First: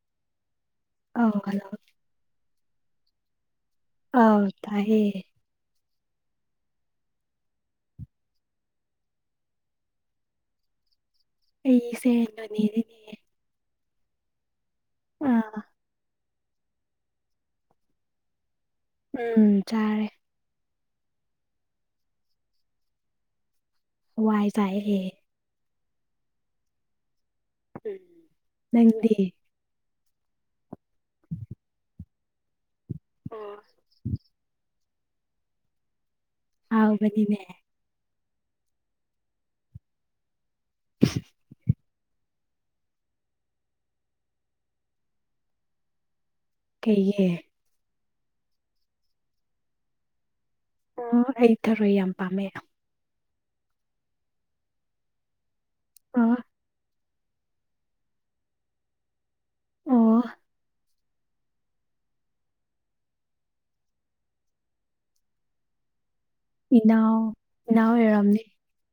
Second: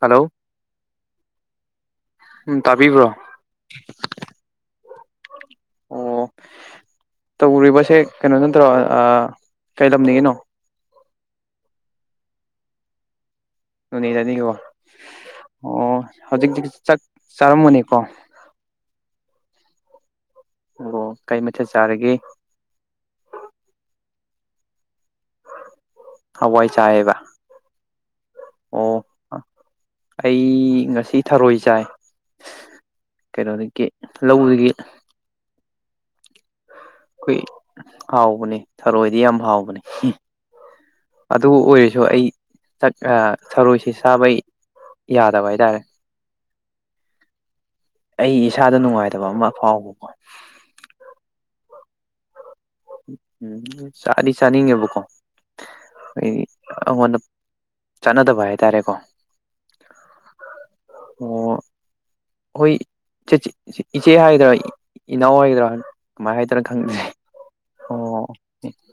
hello ꯑ hello ꯎꯝ ꯇꯥꯕꯤꯕ꯭ꯔꯣ ꯑꯥꯎ ꯇꯑꯌꯦ ꯑꯣ ꯇꯧꯔꯤꯕꯁꯦ ꯀꯩꯅꯣ ꯅ ꯅ ꯇꯧꯔꯛ ꯀꯩꯂꯝꯅꯤꯒꯤꯅꯣ ꯑꯩꯁꯦꯅꯅꯤꯅꯦ ꯅꯤꯖꯅꯤ ꯀ ꯋꯥꯣ ꯑꯣ ꯍꯧꯖꯤꯛꯇꯤ ꯆꯥꯛ ꯆꯥꯔꯃꯅꯦꯀꯣ ꯎꯝ ꯆꯥꯔꯦ ꯑꯣ ꯀꯩ ꯃꯊꯠ ꯆꯥꯔꯒꯦ ꯋꯥꯏ ꯆꯥꯏꯦ ꯍꯋꯥꯏ ꯆꯦꯕ ꯝ ꯅ ꯑꯩ ꯉꯁꯤ ꯊꯔꯣꯏ ꯆꯥꯏ ꯀꯩꯅꯣꯗꯒꯤ ꯂꯧꯗꯒꯤ ꯍꯥꯎꯕꯗꯤꯅꯦ ꯍꯥꯎꯕꯅꯤ ꯊꯔꯣꯏꯗꯤ ꯌꯥꯝ ꯍꯥꯎꯕꯅꯤ ꯑꯗꯨ ꯑꯣꯏꯔꯤꯁ ꯁꯨ ꯑꯩ ꯊꯔꯣꯏꯁꯤ ꯆꯕꯩ ꯌꯥꯗꯕ ꯍꯥꯏꯇꯥꯔꯦ ꯀꯩꯌꯦ ꯑꯩ ꯏꯁꯥꯗ ꯅꯨꯡꯉꯥꯏꯇꯕ ꯑꯃ ꯐꯥꯎꯕꯀꯣ ꯑꯣ ꯑꯩ ꯊꯔꯣꯏ ꯌꯥꯝ ꯄꯥꯝꯃꯦ ꯎꯝ ꯆꯥꯗꯤ ꯆꯥꯅꯤꯡꯉꯦꯕꯀꯣ ꯑꯣ ꯑꯩꯗꯤ ꯑꯩꯉꯣꯟꯗ ꯆꯥꯟꯅꯗꯕ ꯍꯥꯏꯇꯥꯔꯦꯀꯣ ꯑꯣ ꯑꯣ ꯑꯩꯈꯣꯏ ꯏꯆꯦ ꯍꯥꯏꯒꯗ꯭ꯔꯥ ꯏꯅꯥꯎ ꯍꯥꯏꯗ꯭ꯔꯥ ꯀꯃꯥꯏ ꯍꯥꯏꯗꯅ ꯈꯪꯗꯦ ꯏꯅꯥꯎ ꯏꯅꯥꯎ ꯑꯣ ꯑꯣꯏꯔꯝꯅꯤ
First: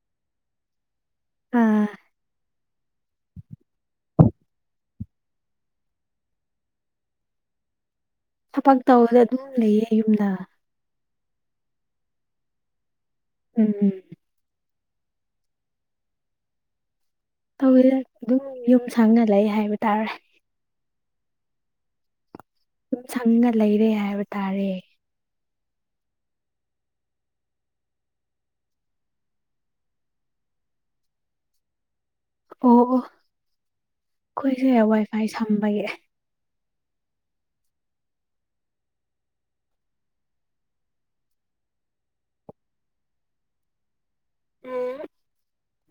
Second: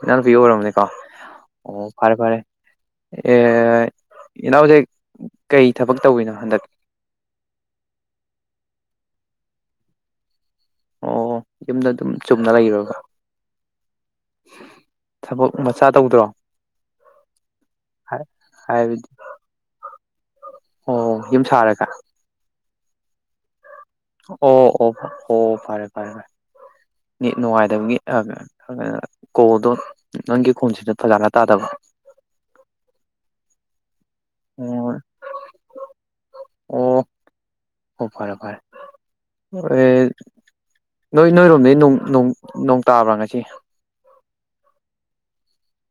ꯏꯅꯥꯅꯨꯄꯤ ꯑꯣꯏꯔꯕꯅꯦꯀꯣ ꯑꯣ ꯑꯥ ꯐꯔꯦ ꯐꯔꯦ ꯑ ꯏꯅꯥ ꯍꯧꯁ ꯀꯩ ꯊꯕꯛ ꯇꯧꯏꯤꯅꯣ ꯍꯟꯗꯛ ꯊꯕꯛ ꯇꯗ ꯑꯗꯨꯝ ꯂꯩꯌꯦ ꯌꯨꯝꯗ ꯑꯣ ꯌꯨꯝꯗ ꯑꯗꯨꯝ ꯆꯨꯝꯅ ꯂꯩꯔꯨꯔꯒ ꯎꯝ ꯎꯝ ꯊꯕꯛ ꯃꯆꯥ ꯇꯧꯗ꯭ꯔꯣ ꯇꯧꯋ ꯑꯗꯨꯝ ꯌꯨꯝ ꯍꯥꯏꯕꯗꯤ ꯁꯪꯅ ꯂꯩ ꯍꯥꯏꯕ ꯇꯥꯔꯦ ꯑꯣ ꯌꯨꯝ ꯁꯥꯔꯒ ꯁꯝ ꯁꯪꯅ ꯂꯩꯔꯦ ꯍꯥꯏꯕ ꯑꯣ ꯇꯥꯔꯦ ꯑꯣ ꯑꯣ ꯐꯔꯦ ꯐꯔꯦ ꯐꯔꯦ ꯅꯨꯡꯉꯥꯏꯗꯕꯒꯤ ꯀꯣꯗꯣ ꯅꯪꯒꯤ ꯈꯣꯟꯁꯤꯗ ꯐꯖꯥꯅ ꯇꯥꯗꯕ [unintelligible] ꯑꯣ ꯑꯩꯈꯣꯏꯁꯦ ꯑꯣ ꯋꯥꯏꯐꯥꯏ ꯁꯝꯕꯒꯤ ꯑꯣ ꯑꯣ ꯐꯔꯦ ꯐꯔꯦ ꯍ ꯅꯣꯏ ꯅꯣꯏꯔꯣꯝꯗꯒꯤꯩ ꯅꯣꯡ ꯇꯥꯕ꯭ꯔꯥ ꯉꯁꯤ [unintelligible]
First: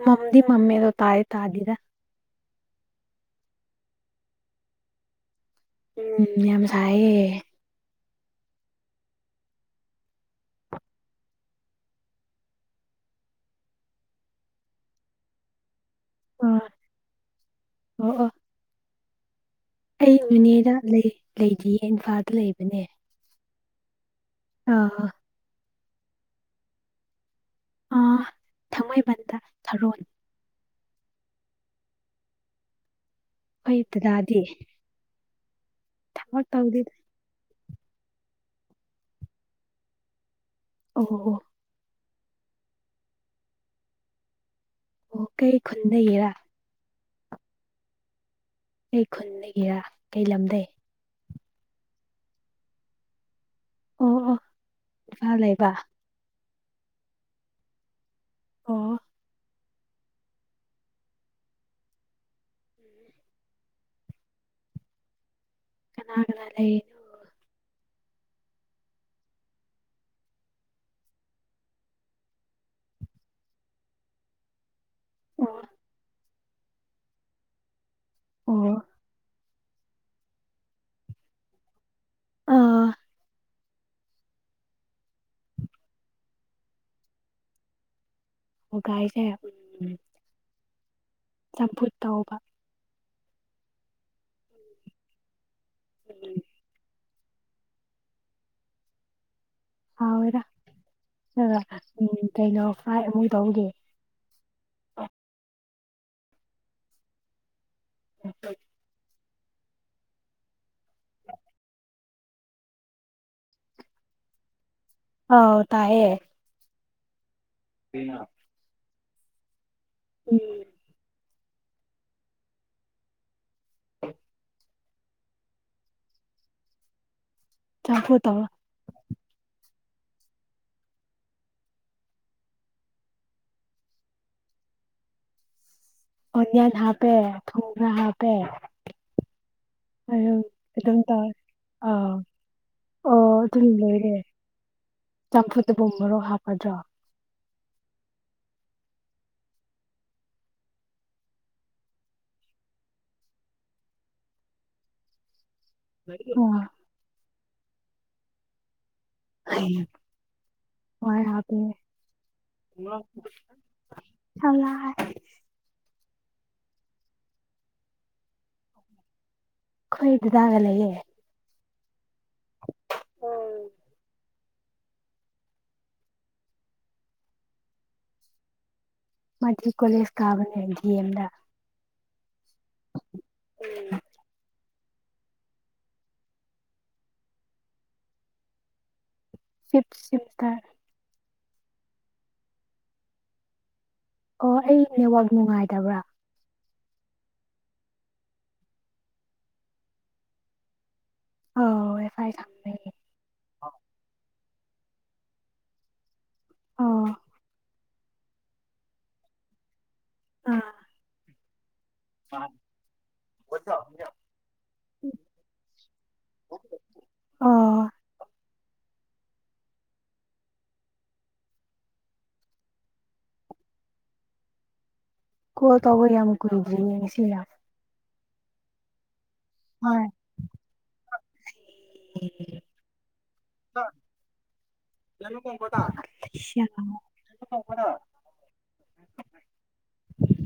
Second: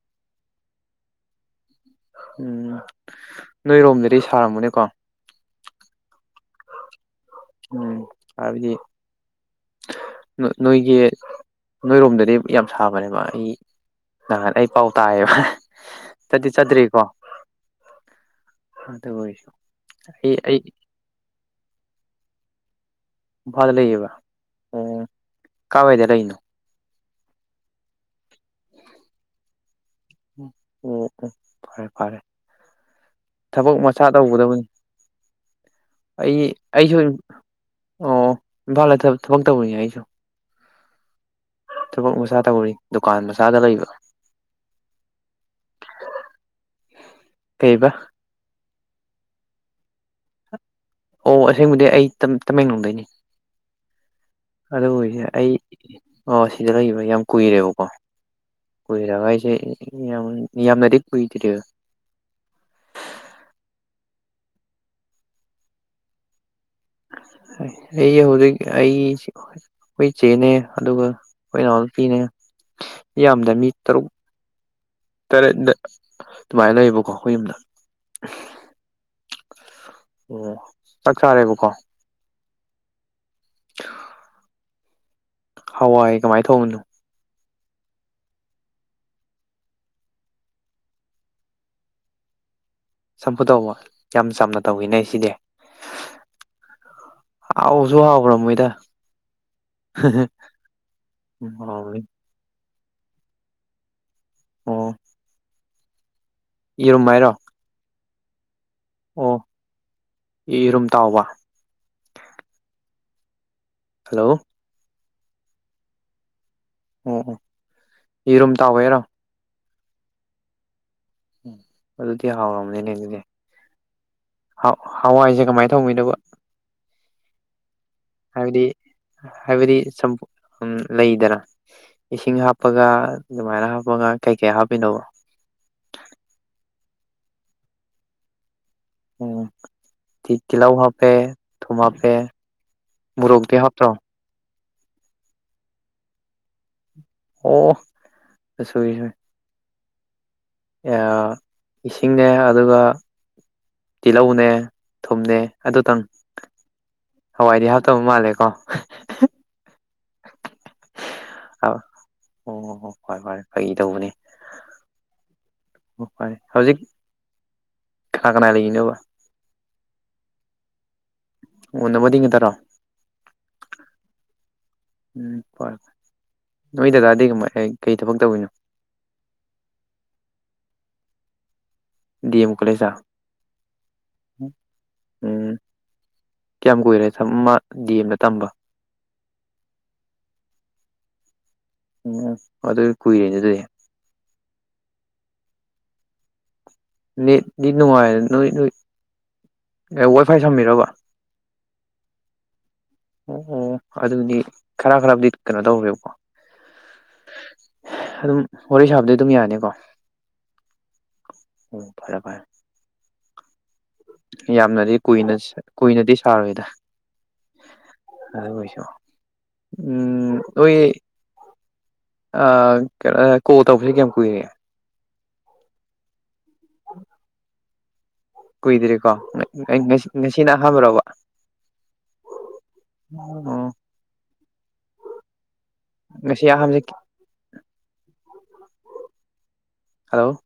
ꯃꯝ ꯃꯃꯤꯗ ꯇꯥꯌꯦ ꯇꯥꯗꯤꯗ ꯎꯝ ꯅꯣꯏꯔꯣꯝꯗꯗꯤ ꯁꯥꯔꯝꯃꯅꯦꯀꯣ ꯎꯝ ꯌꯥꯝ ꯁꯥꯏꯌꯦ ꯎꯝ ꯍꯥꯏꯗꯤ ꯅꯣꯏꯒꯤ ꯅꯣꯏꯔꯣꯝꯗꯗꯤ ꯌꯥꯝ ꯁꯥꯕꯅꯦꯕ ꯑꯩ ꯅ ꯑꯩ ꯄꯥꯎ ꯇꯥꯌꯦꯕ ꯆꯗꯤ ꯑꯣ ꯆꯠꯇ꯭ꯔꯤꯀꯣ ꯑꯣ ꯑꯣ ꯑꯗꯨ ꯑꯣꯏꯁꯨ ꯑꯩ ꯅꯣꯅꯦꯗ ꯂꯩꯔꯤꯌꯦ ꯏꯝꯐꯥꯜꯗ ꯂꯩꯕꯅꯦ ꯐꯗ ꯂꯩꯕ ꯑ ꯍ ꯀꯥꯎꯋ ꯑꯣꯏꯗꯦꯔꯔꯤꯅꯣ ꯑ ꯊꯥꯡꯃꯩꯕꯟꯗ ꯊꯔꯣ ꯎ ꯎꯝ ꯎꯝ ꯐꯔꯦ ꯐꯔꯦ ꯊꯕꯛ ꯑꯩꯈꯣꯏ ꯃꯆꯥꯥ ꯗꯗꯥꯗꯤ ꯇꯧꯒꯗꯕꯅꯤ ꯑꯩ ꯊꯕꯛ ꯇꯧꯗꯦꯗ ꯑꯩꯁꯨ ꯑꯣ ꯏꯝꯐꯥꯜ ꯊꯕꯛ ꯇꯧꯕꯅꯤ ꯑꯩꯁꯨ ꯑꯣ ꯊꯕꯛ ꯃꯆꯥꯥ ꯇꯧꯔꯤ ꯗꯨꯀꯥꯟ ꯃꯁꯥꯗ ꯂꯩꯕ ꯑꯣ ꯀꯩ ꯈꯨꯟꯗ ꯌꯦꯔꯥ ꯀꯩꯕ ꯀꯩ ꯈꯨꯟ ꯂꯩꯗꯒꯤꯦꯔꯥ ꯀꯩ ꯂꯝꯗꯩ ꯑꯣ ꯑꯁꯦꯡꯕꯗꯤ ꯑꯩ ꯇꯃꯦꯡꯂꯣꯡꯗꯩꯅꯤ ꯑꯣ ꯑꯣ ꯑꯗꯨ ꯑꯣꯏꯁꯦ ꯏꯝꯐꯥꯜ ꯑꯩ ꯂꯩꯕ ꯁꯤꯗ ꯂꯩꯕ ꯌꯥꯝ ꯀꯨꯏꯔꯦꯕꯀꯣ ꯑꯣ ꯀꯣꯏꯔꯒ ꯍꯥꯏꯁꯦ ꯌꯥꯝ ꯌꯥꯝ ꯌꯥꯝꯅꯗꯤ ꯀꯏꯇꯔꯤ [unintelligible] ꯀꯅꯥꯒꯅ ꯂꯩ ꯑꯩ ꯍꯧꯖꯤꯛ ꯑꯩ ꯑꯩꯈꯣꯏ ꯏ ꯆꯦꯅꯦ ꯑꯗꯨꯒ ꯀ ꯄꯤꯅꯤꯉ ꯌꯥꯝꯗ꯭ꯔ ꯃꯤ ꯇꯔꯨꯛ ꯇꯔꯦꯠ ꯑꯗꯨꯃꯥꯏꯅ ꯂꯩꯌꯦꯕꯀꯣ ꯑꯩꯈꯣꯏ ꯌꯨꯝꯗ ꯑꯣ ꯑꯣ ꯆꯥꯛ ꯆꯥꯔꯦꯕꯀꯣ ꯑꯥ ꯑ ꯍꯋꯥꯏ ꯀꯃꯥꯏꯅ ꯊꯣꯡꯉꯅꯣ ꯍꯒꯥꯏꯁꯦ ꯆꯝꯐꯨꯠ ꯇꯧꯕ ꯆꯝꯐꯨ ꯇꯧꯕ ꯌꯥꯝ ꯆꯝꯅ ꯇꯧꯋꯤꯅꯦ ꯁꯤꯗꯤ ꯎꯝ ꯍꯥꯎꯁꯨ ꯍꯥꯎꯕ꯭ꯔꯝꯣꯏꯗ ꯍꯥꯎꯔ ꯍꯥꯎꯋꯤ ꯎꯝ ꯀꯩꯅꯣ ꯐꯥꯏ ꯑꯃꯣꯏ ꯇꯧꯒꯦ ꯑꯣ ꯌꯦꯔꯨꯝ ꯍꯥꯏꯔꯣ ꯎ ꯑꯣ ꯏ ꯏꯔꯨꯝ ꯇꯥꯎꯕ ꯍꯜꯂꯣ ꯍꯥꯎ ꯇꯥꯏꯑꯌꯦꯦ ꯑꯣ ꯑꯣ ꯌꯦꯔꯨꯝ ꯇꯥꯎꯋꯦꯔꯣ ꯎꯝ ꯑꯗꯨꯗꯤ ꯍꯥꯎꯔꯝꯅꯤꯅꯦ ꯑꯗꯨꯗꯤ ꯍꯋꯥꯏꯁꯦ ꯀꯃꯥꯏꯅ ꯇꯧꯤꯗꯕ ꯆꯝꯐꯨ ꯇꯧꯔ ꯍꯥꯏꯕꯗꯤ ꯍꯥꯏꯕꯗꯤ ꯂꯩꯗꯅ ꯏꯁꯤꯡ ꯍꯥꯞꯄꯒ ꯑꯗꯨꯃꯥꯏꯅ ꯍꯥꯞꯄꯒ ꯀꯩꯀꯩ ꯍꯥꯞꯄꯤꯅꯧꯕ ꯑꯣꯌꯥ ꯊ ꯍꯥꯄꯦ ꯊꯣꯡꯅꯥ ꯍꯥꯄꯦ ꯎꯝꯤ ꯀꯤꯂ ꯋꯥ ꯍꯥ ꯑꯗꯨꯝ ꯄꯦ ꯇꯧꯔꯦ ꯊꯃ ꯄꯦ ꯑꯥ ꯃꯣꯔꯣꯛꯗꯤ ꯍꯥꯛꯇ꯭ꯔ ꯆꯝꯐꯨꯗ ꯣꯝꯝꯕꯔꯣ ꯍꯥꯄꯥꯗ ꯑꯣꯁꯨꯣꯏꯁꯨ ꯏꯁꯤꯡꯅꯦꯦ ꯑꯗꯨꯒ ꯇꯤꯜꯍꯧꯅꯦ ꯊꯨꯝꯅꯦ ꯑꯗꯨꯇꯪ ꯑꯣ ꯍꯋꯥꯏꯗꯤ ꯍꯥꯇꯧ ꯃꯥꯜꯂꯦꯀꯣ ꯑ ꯑꯣ ꯍꯣ ꯍꯣ ꯍꯣꯏ ꯍꯣꯏ ꯐꯩ ꯇꯧꯕꯅꯦ ꯌꯥꯝ ꯂꯥꯏ ꯑꯣ ꯐ ꯍꯧꯖꯤꯛ ꯀꯅꯥ ꯀꯅꯥ ꯂꯩꯔꯤꯅꯕ ꯍꯣꯏꯗꯗꯒꯂꯌꯦꯦ ꯅ ꯃꯗꯤꯉ ꯇꯔꯣ ꯎꯝ ꯐꯔꯦ ꯐꯦ ꯅꯣꯏ ꯗꯗꯥꯗꯤ ꯀꯃꯥꯏ ꯀꯩ ꯊꯕꯛ ꯇꯧꯔꯤꯅꯣ ꯃꯊ ꯀꯣꯂꯦꯁ ꯀꯥꯒꯗꯦ ꯙꯑꯗ ꯗꯤꯑꯦꯝ ꯀꯂꯦꯖꯥ ꯎꯝ ꯀꯌꯥꯝ ꯀꯨꯏꯔꯦ ꯊ ꯑꯃ ꯒꯦꯝꯗ ꯇꯝꯕ ꯁꯤꯞ ꯁꯤꯟꯇꯜ ꯎꯝ ꯑꯗ ꯀꯏꯔ ꯑꯗꯨꯦ ꯑꯣ ꯑꯩ ꯅꯦꯠꯋꯥꯛ ꯅꯨꯡꯉꯥꯏꯗꯕ꯭ꯔꯥ ꯅꯨꯡꯉꯥꯏꯔ ꯅ ꯅ ꯑꯦ ꯋꯥꯏ ꯐꯥꯏ ꯁꯝꯕꯤꯔꯕ ꯑꯧ ꯋꯥꯏꯐꯥꯏ ꯁꯝꯕꯒꯤ ꯑꯣ ꯑꯗꯗꯤ ꯈꯔ ꯈꯔꯕꯨꯗꯤ ꯀꯩꯅꯣ ꯇꯧꯦꯕꯀꯣ ꯑ ꯑꯗꯨꯝ ꯋꯥꯔꯤ ꯁꯥꯕꯗꯤ ꯑꯗꯨꯝ ꯌꯥꯅꯤꯀꯣ ꯑꯥ ꯎꯝ ꯐꯔꯦ ꯐꯔꯦ ꯌꯥꯝꯅꯗꯤ ꯀꯨꯅ ꯀꯨꯏꯅꯗꯤ ꯁꯥꯔꯣꯏꯗ ꯑꯣ ꯑꯗꯨ ꯑꯣꯏꯁꯨ ꯎꯝ ꯑꯣꯏꯣꯏ ꯑ ꯀꯣ ꯇꯐꯤꯁ ꯌꯥꯝ ꯀꯏꯅꯦꯦ ꯀ ꯇꯧꯕ ꯌꯥꯝ ꯑꯃꯛ ꯀꯔꯗꯔꯤ ꯁꯤ ꯀꯨꯏꯗ꯭ꯔꯤꯀꯣ ꯍꯣꯏ ꯉꯁꯤ ꯅꯍꯥꯟꯕ꯭ꯔꯣꯕ ꯎ ꯉꯁꯤ ꯑꯍꯥꯟꯕꯁꯦ [unintelligible] ꯍꯜꯂꯣ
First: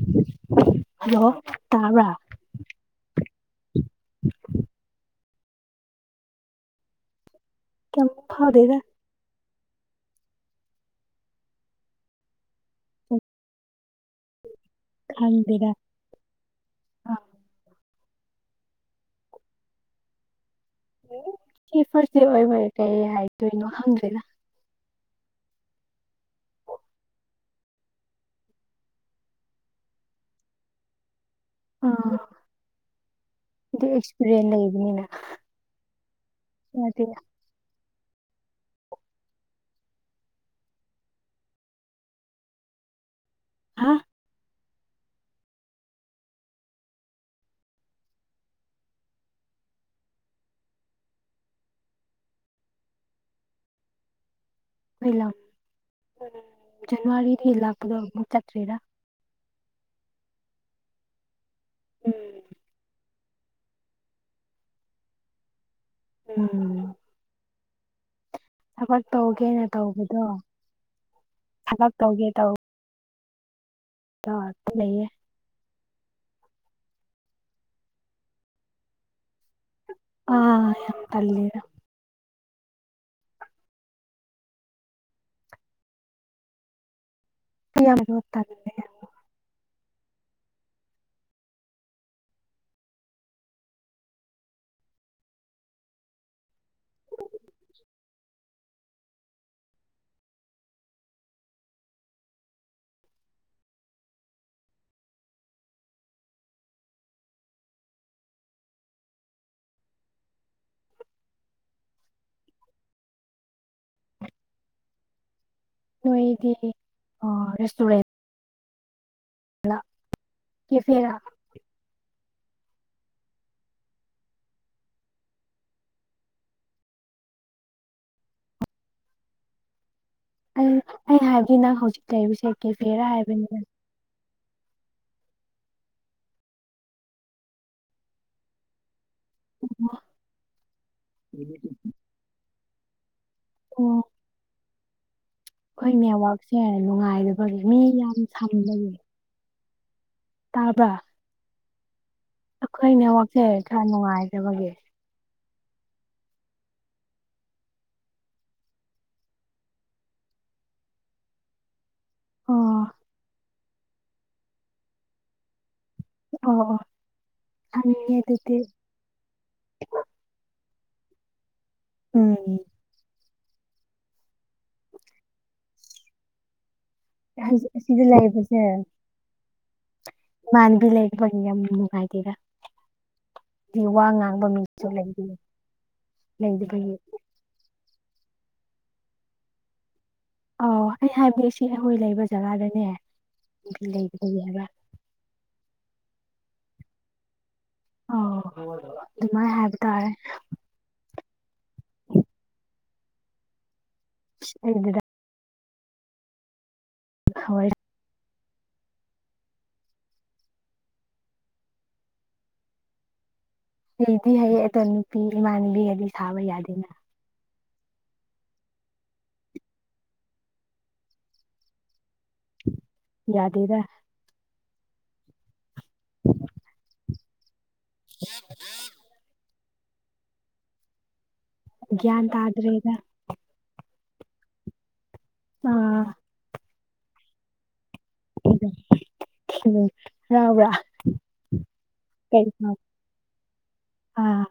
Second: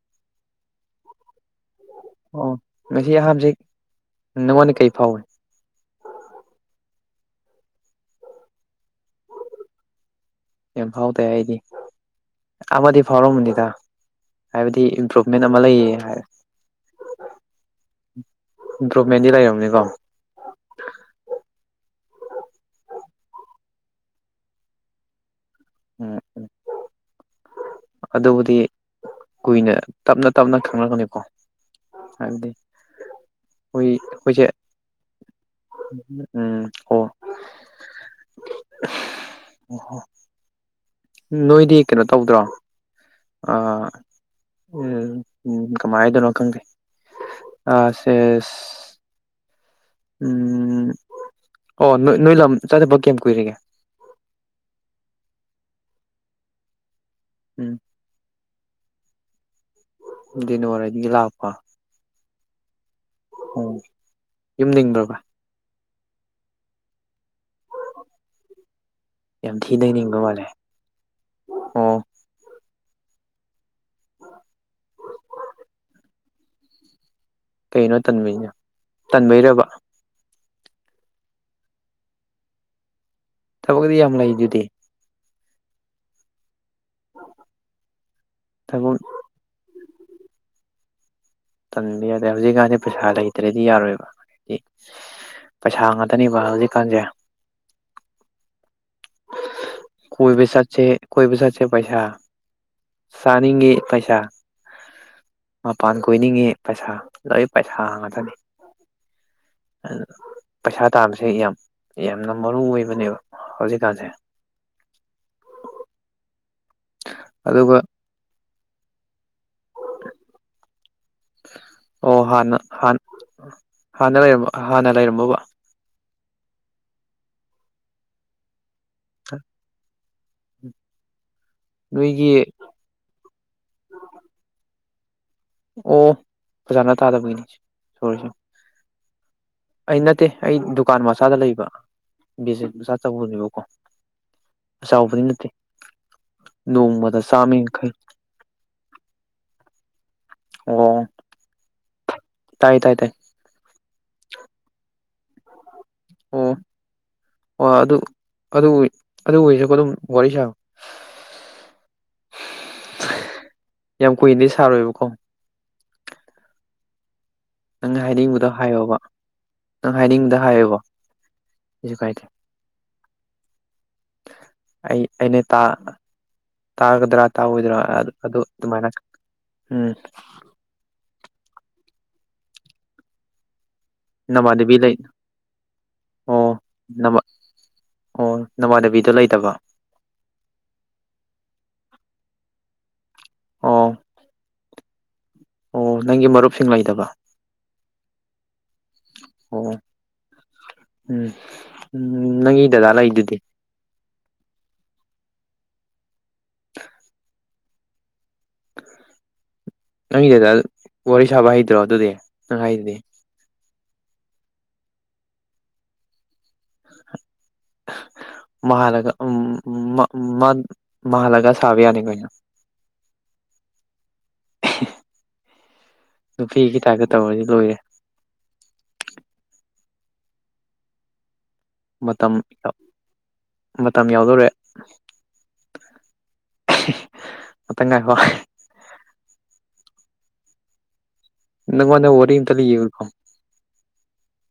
ꯍꯜꯂꯣ ꯇꯥꯕ꯭ꯔꯥ ꯃꯁꯤ ꯑꯍꯥꯝꯁꯤ ꯅꯪꯉꯣꯟꯗ ꯀꯔꯤ ꯐꯥꯎꯏ ꯀ ꯐꯥꯎꯗꯒ ꯍ ꯌꯥꯝ ꯐꯥꯎꯇꯦ ꯑꯩꯗꯤ ꯑꯃꯗꯤ ꯐꯥꯎꯔꯝꯃꯅꯤꯗ ꯍꯥꯏꯕꯗꯤ ꯏꯝꯄ꯭ꯔꯨꯚꯃꯦꯟ ꯑꯃ ꯈꯪꯗꯦꯗ ꯂꯩꯌꯦ ꯍꯥꯏ ꯑ ꯏꯝꯄ꯭ꯔꯨꯚꯃꯦꯟꯗꯤ ꯂꯩꯔꯕꯅꯤꯀꯣ ꯐꯔꯁꯤ ꯑꯣꯏ ꯐꯔ ꯀ ꯍꯥꯏ ꯊꯪꯖꯦꯂ ꯎꯝ ꯎꯝ ꯑꯗꯨꯕꯨꯗꯤ ꯀꯨꯏꯅ ꯇꯞꯅ ꯇꯞꯅ ꯈꯪꯅꯛꯒꯅꯤꯀꯣ ꯑꯥ ꯍꯥꯏꯗꯤ ꯗꯤ ꯍꯣꯏ ꯑꯩꯈꯣꯏꯁꯦ ꯑꯦꯛꯁꯄꯤꯔꯤꯌꯦꯟ ꯂꯩꯕꯅꯤꯅ ꯎꯝ ꯑꯣ ꯌꯥꯗꯦ ꯑꯣ ꯅꯣꯏꯗꯤ ꯀꯩꯅꯣ ꯇꯧꯗ꯭ꯔꯣ ꯑꯥ ꯍꯥ ꯎꯝ ꯎꯝ ꯀꯃꯥꯏꯗꯣꯏꯅꯣ ꯈꯪꯒꯦ ꯑꯁꯦꯁ ꯎꯝ ꯑꯣ ꯅꯣꯏ ꯂ ꯆꯥꯗꯕꯀꯤ ꯌꯥꯝ ꯀꯨꯏꯔꯒꯦ ꯑꯩꯣꯏ ꯂꯥꯛ ꯖꯅꯋꯥꯔꯤꯗꯒꯤ ꯎꯝ ꯂꯥꯛꯄꯗꯣ ꯑꯃꯨꯛ ꯆꯠꯇ꯭ꯔꯔꯤꯔ ꯅ ꯃꯔꯔꯥꯏꯗꯤ ꯏ ꯂꯞꯄꯥ ꯑꯣ ꯌꯨꯝꯗꯤꯡꯕ꯭ꯔꯣꯕ ꯎꯝ ꯊꯕꯛ ꯌꯥꯝ ꯇꯧꯒꯦꯅ ꯊꯤꯅ ꯅꯤꯡꯕ ꯇꯧꯕꯗꯣ ꯃꯥꯜꯂꯦ ꯊꯕꯛ ꯑꯣ ꯇꯧꯒꯦ ꯇꯧ ꯅꯌꯦ ꯀꯩꯅꯣ ꯇꯟꯅ ꯇꯟꯕꯩꯔꯕ ꯑꯥ ꯍ ꯂꯩꯔ ꯊꯕꯛꯛꯇꯗꯤ ꯌꯥꯝ ꯂꯩ ꯑꯗꯨꯗꯤ ꯐ ꯌꯥ ꯑꯣꯏꯠꯇꯔꯦ ꯊꯕꯛ ꯇꯟꯕ ꯌꯥꯗꯦ ꯍꯧꯖꯤꯛꯀꯥꯟꯗꯤ ꯄꯩꯁꯥ ꯂꯩꯇ꯭ꯔꯦꯗꯤ ꯌꯥꯔꯣꯏꯕ ꯍꯥꯏꯗꯤ ꯄꯩꯁꯥ ꯉꯥꯛꯇꯅꯦꯕ ꯍꯧꯖꯤꯛꯀꯥꯟꯁꯦ ꯀꯣꯏ ꯄ ꯆꯥꯁꯦ ꯀꯣꯏ ꯄ ꯆꯥꯁꯦ ꯄꯩꯁꯥ ꯁꯅꯤꯡꯒꯤ ꯄꯩꯁꯥ ꯃꯄꯥꯟ ꯀꯣꯏꯅꯤꯡꯉꯤ ꯄꯩꯁꯥ ꯂꯣꯏ ꯄꯩꯁꯥ ꯍꯥꯡꯉꯗꯅꯤ ꯄꯩꯁꯥ ꯇꯥꯕꯁꯦ ꯌꯥꯝ ꯌꯥꯝꯅ ꯃꯔꯨ ꯑꯣꯏꯕꯅꯦꯕ ꯍꯧꯖꯤꯛ ꯦ ꯅꯣꯏꯗꯤ ꯔꯦꯁꯇꯨꯔꯦꯟ ꯀꯦꯐꯦꯔꯥ ꯑꯣ ꯍꯥꯟꯅ ꯍꯥꯟꯅ ꯂꯩꯔ ꯍꯥꯟꯅ ꯂꯩꯔꯝꯃꯣꯕ ꯑ ꯑꯩ ꯑꯩ ꯍꯥꯏꯕꯒꯤ ꯅꯪ ꯍꯧꯖꯤꯛ ꯅꯣꯏꯒꯤ ꯂꯩꯔꯤꯁꯦ ꯀꯦꯐꯦꯔꯥ ꯍꯥꯏꯕꯅꯤꯅ ꯑꯣ ꯐꯖꯥꯅ ꯇꯥꯗꯕꯒꯤꯅꯤ ꯁꯁꯦ ꯑꯩ ꯅꯠꯇꯦ ꯑꯩ ꯗꯨꯀꯥꯟ ꯃꯆꯥꯗ ꯂꯩꯕ ꯕꯤꯅꯦ ꯃꯆꯥ ꯇꯧꯕꯅꯦꯕꯀꯣ ꯑꯣ ꯆꯥꯎꯕꯗꯤ ꯑꯩꯈꯣꯏ ꯅꯦꯠꯋꯔꯛꯁꯦ ꯆꯥꯝꯃ ꯅꯨꯡꯉꯥꯏꯕꯒꯤ ꯃꯤ ꯌꯥꯡꯈꯩ ꯌꯥꯝ ꯁꯪꯕꯒꯤ ꯇꯥꯕ ꯑꯣ ꯇꯥꯏ ꯇꯥꯏ ꯇꯥꯏ ꯑꯩꯈꯣꯏꯅꯦꯃꯛꯁꯦ ꯈꯔ ꯅꯨꯡꯉꯥꯏꯖꯕꯒꯤ ꯑꯣ ꯑꯣ ꯑꯗꯨ ꯑꯗꯨ ꯑꯣꯏꯔꯁꯨ ꯑꯗꯨꯝ ꯋꯥꯔꯤ ꯁꯥꯕ [unintelligible] ꯑꯣ ꯌꯥꯝ ꯀꯨꯏꯗꯤꯩ ꯁꯥꯔꯣꯏꯕꯀꯣ ꯑꯣ ꯅꯪ ꯈꯪꯉꯦ ꯍꯥꯏꯅꯤꯡꯕꯗ ꯑꯗꯨꯗꯤ ꯍꯥꯏꯌꯣꯕ ꯅꯪ ꯍꯥꯏꯅꯤꯡꯕꯗ ꯍꯥꯏꯌꯣꯕ ꯍꯧꯁꯨ ꯀꯥꯏꯇ ꯎꯝ ꯑꯩ ꯑꯩꯅ ꯇꯥ ꯇꯥꯒꯗ꯭ꯔꯥ ꯍꯧꯖꯤꯛ ꯇꯥꯑꯣꯣꯏꯗ꯭ꯔꯥ ꯑꯁꯤꯗ ꯑꯗꯨ ꯑꯗꯨꯃꯥꯏꯅ ꯎꯝ ꯃꯥꯟꯕꯤ ꯂꯩ ꯃꯃꯨ ꯃꯈꯥꯏꯇꯔ ꯋꯥ ꯉꯥꯡꯕ ꯃꯤꯁꯨ ꯂꯩ ꯑꯣ ꯂꯩꯗꯕꯒꯤ ꯅꯃꯥ ꯑꯣ ꯅꯃꯗꯕꯤꯗꯣ ꯂꯩꯇꯕ ꯑ ꯑꯩ ꯍꯥꯏꯕ ꯏꯁꯤ ꯑꯩꯈꯣꯏ ꯂꯩꯕ ꯖꯒꯥꯗꯅꯦ ꯑꯣ ꯍꯥꯏꯕ ꯑꯣ ꯅꯪꯒꯤ ꯃꯔꯨꯞꯁꯤꯡ ꯂꯩꯗꯕ ꯑꯣ ꯑꯗꯨꯃꯥꯏ ꯍꯥꯏ ꯇꯔꯦ ꯎꯝ ꯎꯝ ꯅꯪꯒꯤ ꯗꯗꯥ ꯂꯩꯗꯨꯗꯤ ꯗꯗ [unintelligible] ꯍꯣꯏ [unintelligible] ꯅꯪꯒꯤꯗꯨꯗ ꯋꯥꯔꯤ ꯁꯥꯕ ꯍꯩꯇ꯭ꯔꯣ ꯑꯗꯨꯗꯤ ꯅꯪ ꯍꯥꯏꯗꯨꯗꯤ ꯑꯩꯗꯤ ꯍꯌꯦꯡ ꯑꯇꯣ ꯅꯨꯄꯤ ꯏꯃꯥꯟꯅꯕꯤꯒꯗꯤ ꯁꯥꯕ ꯌꯥꯗꯦꯅ ꯃꯂꯒ ꯎ ꯃꯥꯂꯒꯥꯁꯕꯤ ꯑꯅꯤ ꯀꯅ ꯌꯥꯗꯦꯗ [unintelligible] ꯅꯨꯄꯤꯒꯤ ꯊꯥꯒ ꯇꯧꯔꯗꯤ ꯂꯣꯏꯔꯦ [unintelligible] ꯒ꯭ꯌꯥꯟ ꯃꯇꯝ ꯇꯥꯗ꯭ꯔꯦꯗ ꯃꯇꯝ ꯌꯥꯎꯗꯣꯔꯦ ꯑꯥ ꯑ ꯉꯥꯏ ꯍ ꯔꯥꯎ꯭ꯔꯥ ꯏ ꯃꯅ ꯑꯣꯣꯔꯂꯦꯝ ꯇꯂꯤꯀ ꯑꯥ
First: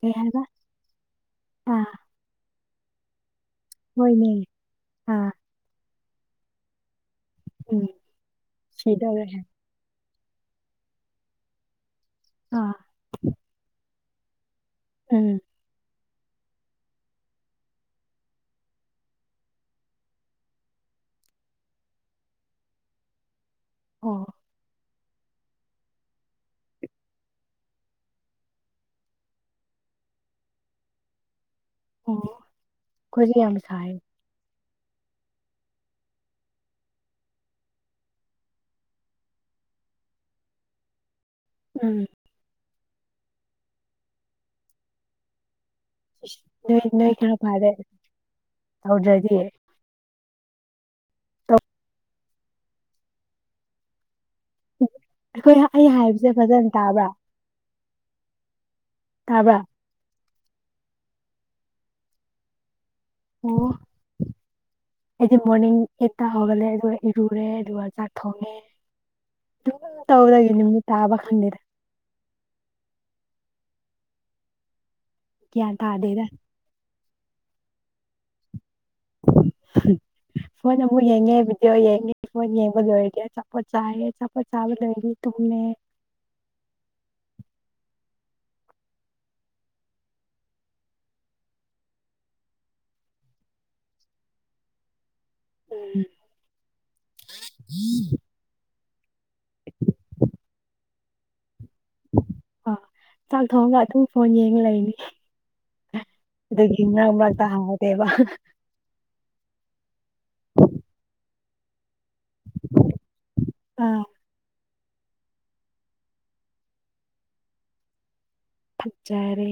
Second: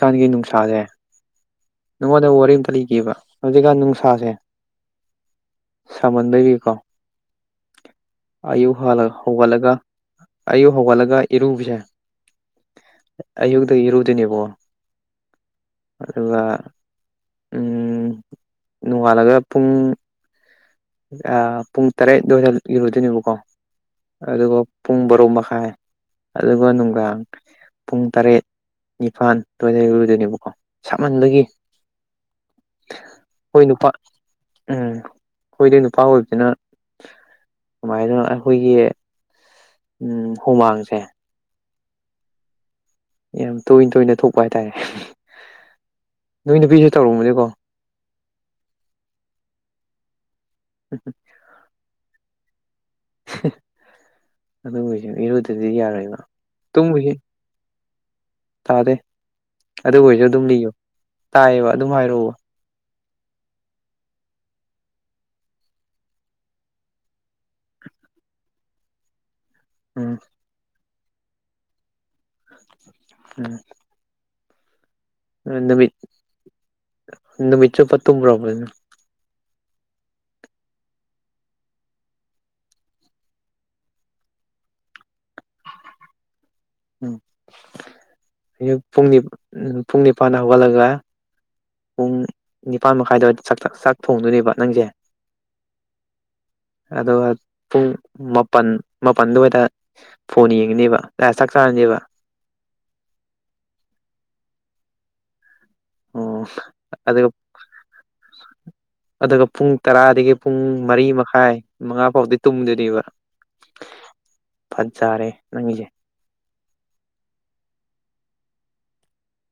ꯀꯩ ꯍꯥꯏꯕ ꯅꯨꯡꯁꯥꯁꯦ ꯑꯥ ꯅꯉꯣꯟꯗ ꯋꯥꯔꯤ ꯑꯃꯝꯇ ꯂꯩꯒꯕ ꯍꯧꯖꯤꯛꯀꯥꯟ ꯅꯨꯡꯁꯥꯁꯦ ꯍꯣꯏꯅꯦ ꯑꯥ ꯁꯥꯃꯟꯗꯔꯤꯀꯣ ꯎꯝ ꯑꯌꯨꯛ ꯁꯤꯗꯧꯔꯦ ꯍꯧꯒꯠꯂꯒ ꯑꯌꯨꯛ ꯍꯧꯒꯠꯂꯒ ꯏꯔꯨꯕꯁꯦ ꯑꯥ ꯗ ꯏꯔꯗꯤꯅꯦꯕꯣ ꯎꯝ ꯑꯗꯨꯒ ꯅꯣꯡꯉꯥꯜꯂꯒ ꯄꯨꯡ ꯄꯨꯡ ꯇꯔꯦꯠꯗ ꯑꯣꯏꯔ ꯏꯔꯨꯗꯣꯏꯅꯦꯕꯀꯣ ꯑꯣ ꯑꯗꯨꯒ ꯄꯨꯡ ꯕꯥꯔꯣ ꯃꯈꯥꯏ ꯑꯗꯨꯒ ꯅꯨꯡꯗꯥꯡ ꯄꯨꯡ ꯇꯔꯦꯠ ꯅꯤꯄꯥꯥꯟ ꯇꯣꯏ ꯂꯗꯣꯏꯅꯦꯕꯀꯣ ꯁꯥꯃꯟꯕꯒꯤ ꯎ ꯈꯨ ꯑꯩꯈꯣꯏ ꯅꯨꯄꯥ ꯌꯥꯝꯁꯥꯏ ꯎꯝ ꯑꯩꯈꯣꯏꯗ ꯅꯨꯄꯥ ꯑꯣꯏꯕꯕꯁꯤꯅ ꯀꯃꯥꯏꯅ ꯑꯩꯈꯣꯏꯒꯤ ꯎꯝ ꯍꯨꯃꯥꯡꯁꯦ ꯎꯝ ꯌꯥꯝ ꯇꯣꯏꯅ ꯇꯣꯏꯅ ꯊꯣꯛꯄ ꯍꯥꯏꯇꯥꯔꯦ ꯅꯣꯏ ꯅꯨꯄꯤꯁꯨ ꯅꯣꯏ ꯀ ꯇꯧꯔꯝꯃꯅꯤꯀꯣ ꯐꯥꯔꯦ ꯇꯧꯗ꯭ꯔꯗꯤ ꯎꯝ ꯇꯞ ꯑꯗꯨꯝꯕꯁ ꯑꯩꯈꯣꯏ ꯏꯔꯨꯗꯗꯤ ꯑꯩ ꯌꯥꯔꯣꯏꯕ ꯍꯥꯏꯕꯁꯦ ꯐꯖꯅ ꯇꯥꯕ꯭ꯔꯥ ꯇꯨꯝꯕꯁꯦ ꯇꯥꯗꯦ ꯇꯥꯕ꯭ꯔꯥ ꯑꯗꯨꯣꯏꯁꯨ ꯑꯗꯨꯝ ꯂꯤꯌꯣ ꯇꯥꯏꯌꯦꯕ ꯑꯗꯨꯝ ꯍꯥꯏꯔꯛꯎꯕ ꯑꯣ ꯑꯩꯗꯤ ꯃꯣꯔꯅꯤꯡ ꯑꯩꯠꯇ ꯍꯧꯒꯜꯂꯦ ꯑꯗꯨꯒ ꯏꯔꯨꯔꯦ ꯑꯗꯨꯒ ꯆꯥꯛ ꯊꯣꯡꯉꯦ ꯎꯝ ꯇꯧꯗꯒꯦꯅꯤ ꯇꯥꯕ ꯈꯅꯤꯔ ꯎꯝ ꯀꯌꯥ ꯇꯥꯗꯦꯗ ꯅꯨꯃꯤꯆꯣ ꯐꯠꯇꯨꯝ ꯄ꯭ꯔꯣꯕꯂꯦꯝꯅꯦ ꯎꯝ ꯐꯣꯟ ꯑꯃꯨꯛ ꯌꯦꯡꯉꯦ ꯚꯤꯗꯤꯑꯣ ꯌꯦꯡꯉꯦ ꯐꯣꯟ ꯌꯦꯡꯕ ꯂꯣꯏꯔꯒꯦ ꯆꯆꯥꯄꯣꯠ ꯆꯥꯏꯔꯦ ꯆꯆꯥꯄꯣꯠ ꯆꯥꯕ ꯂꯣꯏꯔꯦ [unintelligible] [unintelligible] ꯄꯨꯡꯅꯤ ꯎ ꯄꯨꯡꯅꯤ ꯐꯥꯟꯅ ꯍꯒꯥꯂ ꯄꯨꯡ ꯅꯤꯄꯥꯜ ꯃꯈꯥꯏꯗꯋꯥ ꯆꯥꯛ ꯊꯣꯡꯗꯣꯏꯅꯦꯕ ꯅꯪꯁꯦ ꯎꯝ ꯑꯗꯨꯒ ꯄꯨꯡ ꯃꯥꯄꯜ ꯃꯄꯥꯟꯗꯨꯋꯥꯗ ꯐꯣꯟ ꯌꯦꯡꯉꯅꯦꯕ ꯆꯥꯔꯅꯦꯕ ꯑ ꯆꯥꯛ ꯊꯣꯡꯒ ꯑꯗꯨꯝ ꯐꯣꯟ ꯌꯦꯡꯉ ꯂꯩꯅꯤ ꯑꯣ ꯑꯗꯨꯗꯒꯤ ꯃꯔꯛ ꯑꯗꯨꯒ ꯃꯔꯛꯇ ꯍꯥꯡꯗꯦꯕ ꯑꯗꯨꯒ ꯄꯨꯡ ꯇꯔꯥꯗꯒꯤ ꯄꯨꯡ ꯃꯔꯤ ꯃꯈꯥꯏ ꯃꯉꯥ ꯐꯥꯎꯗꯤ ꯇꯨꯝꯗꯣꯏꯕ ꯑꯥ ꯐꯖꯥꯔꯦ ꯅꯪꯉꯖꯦ ꯌꯥꯔꯦ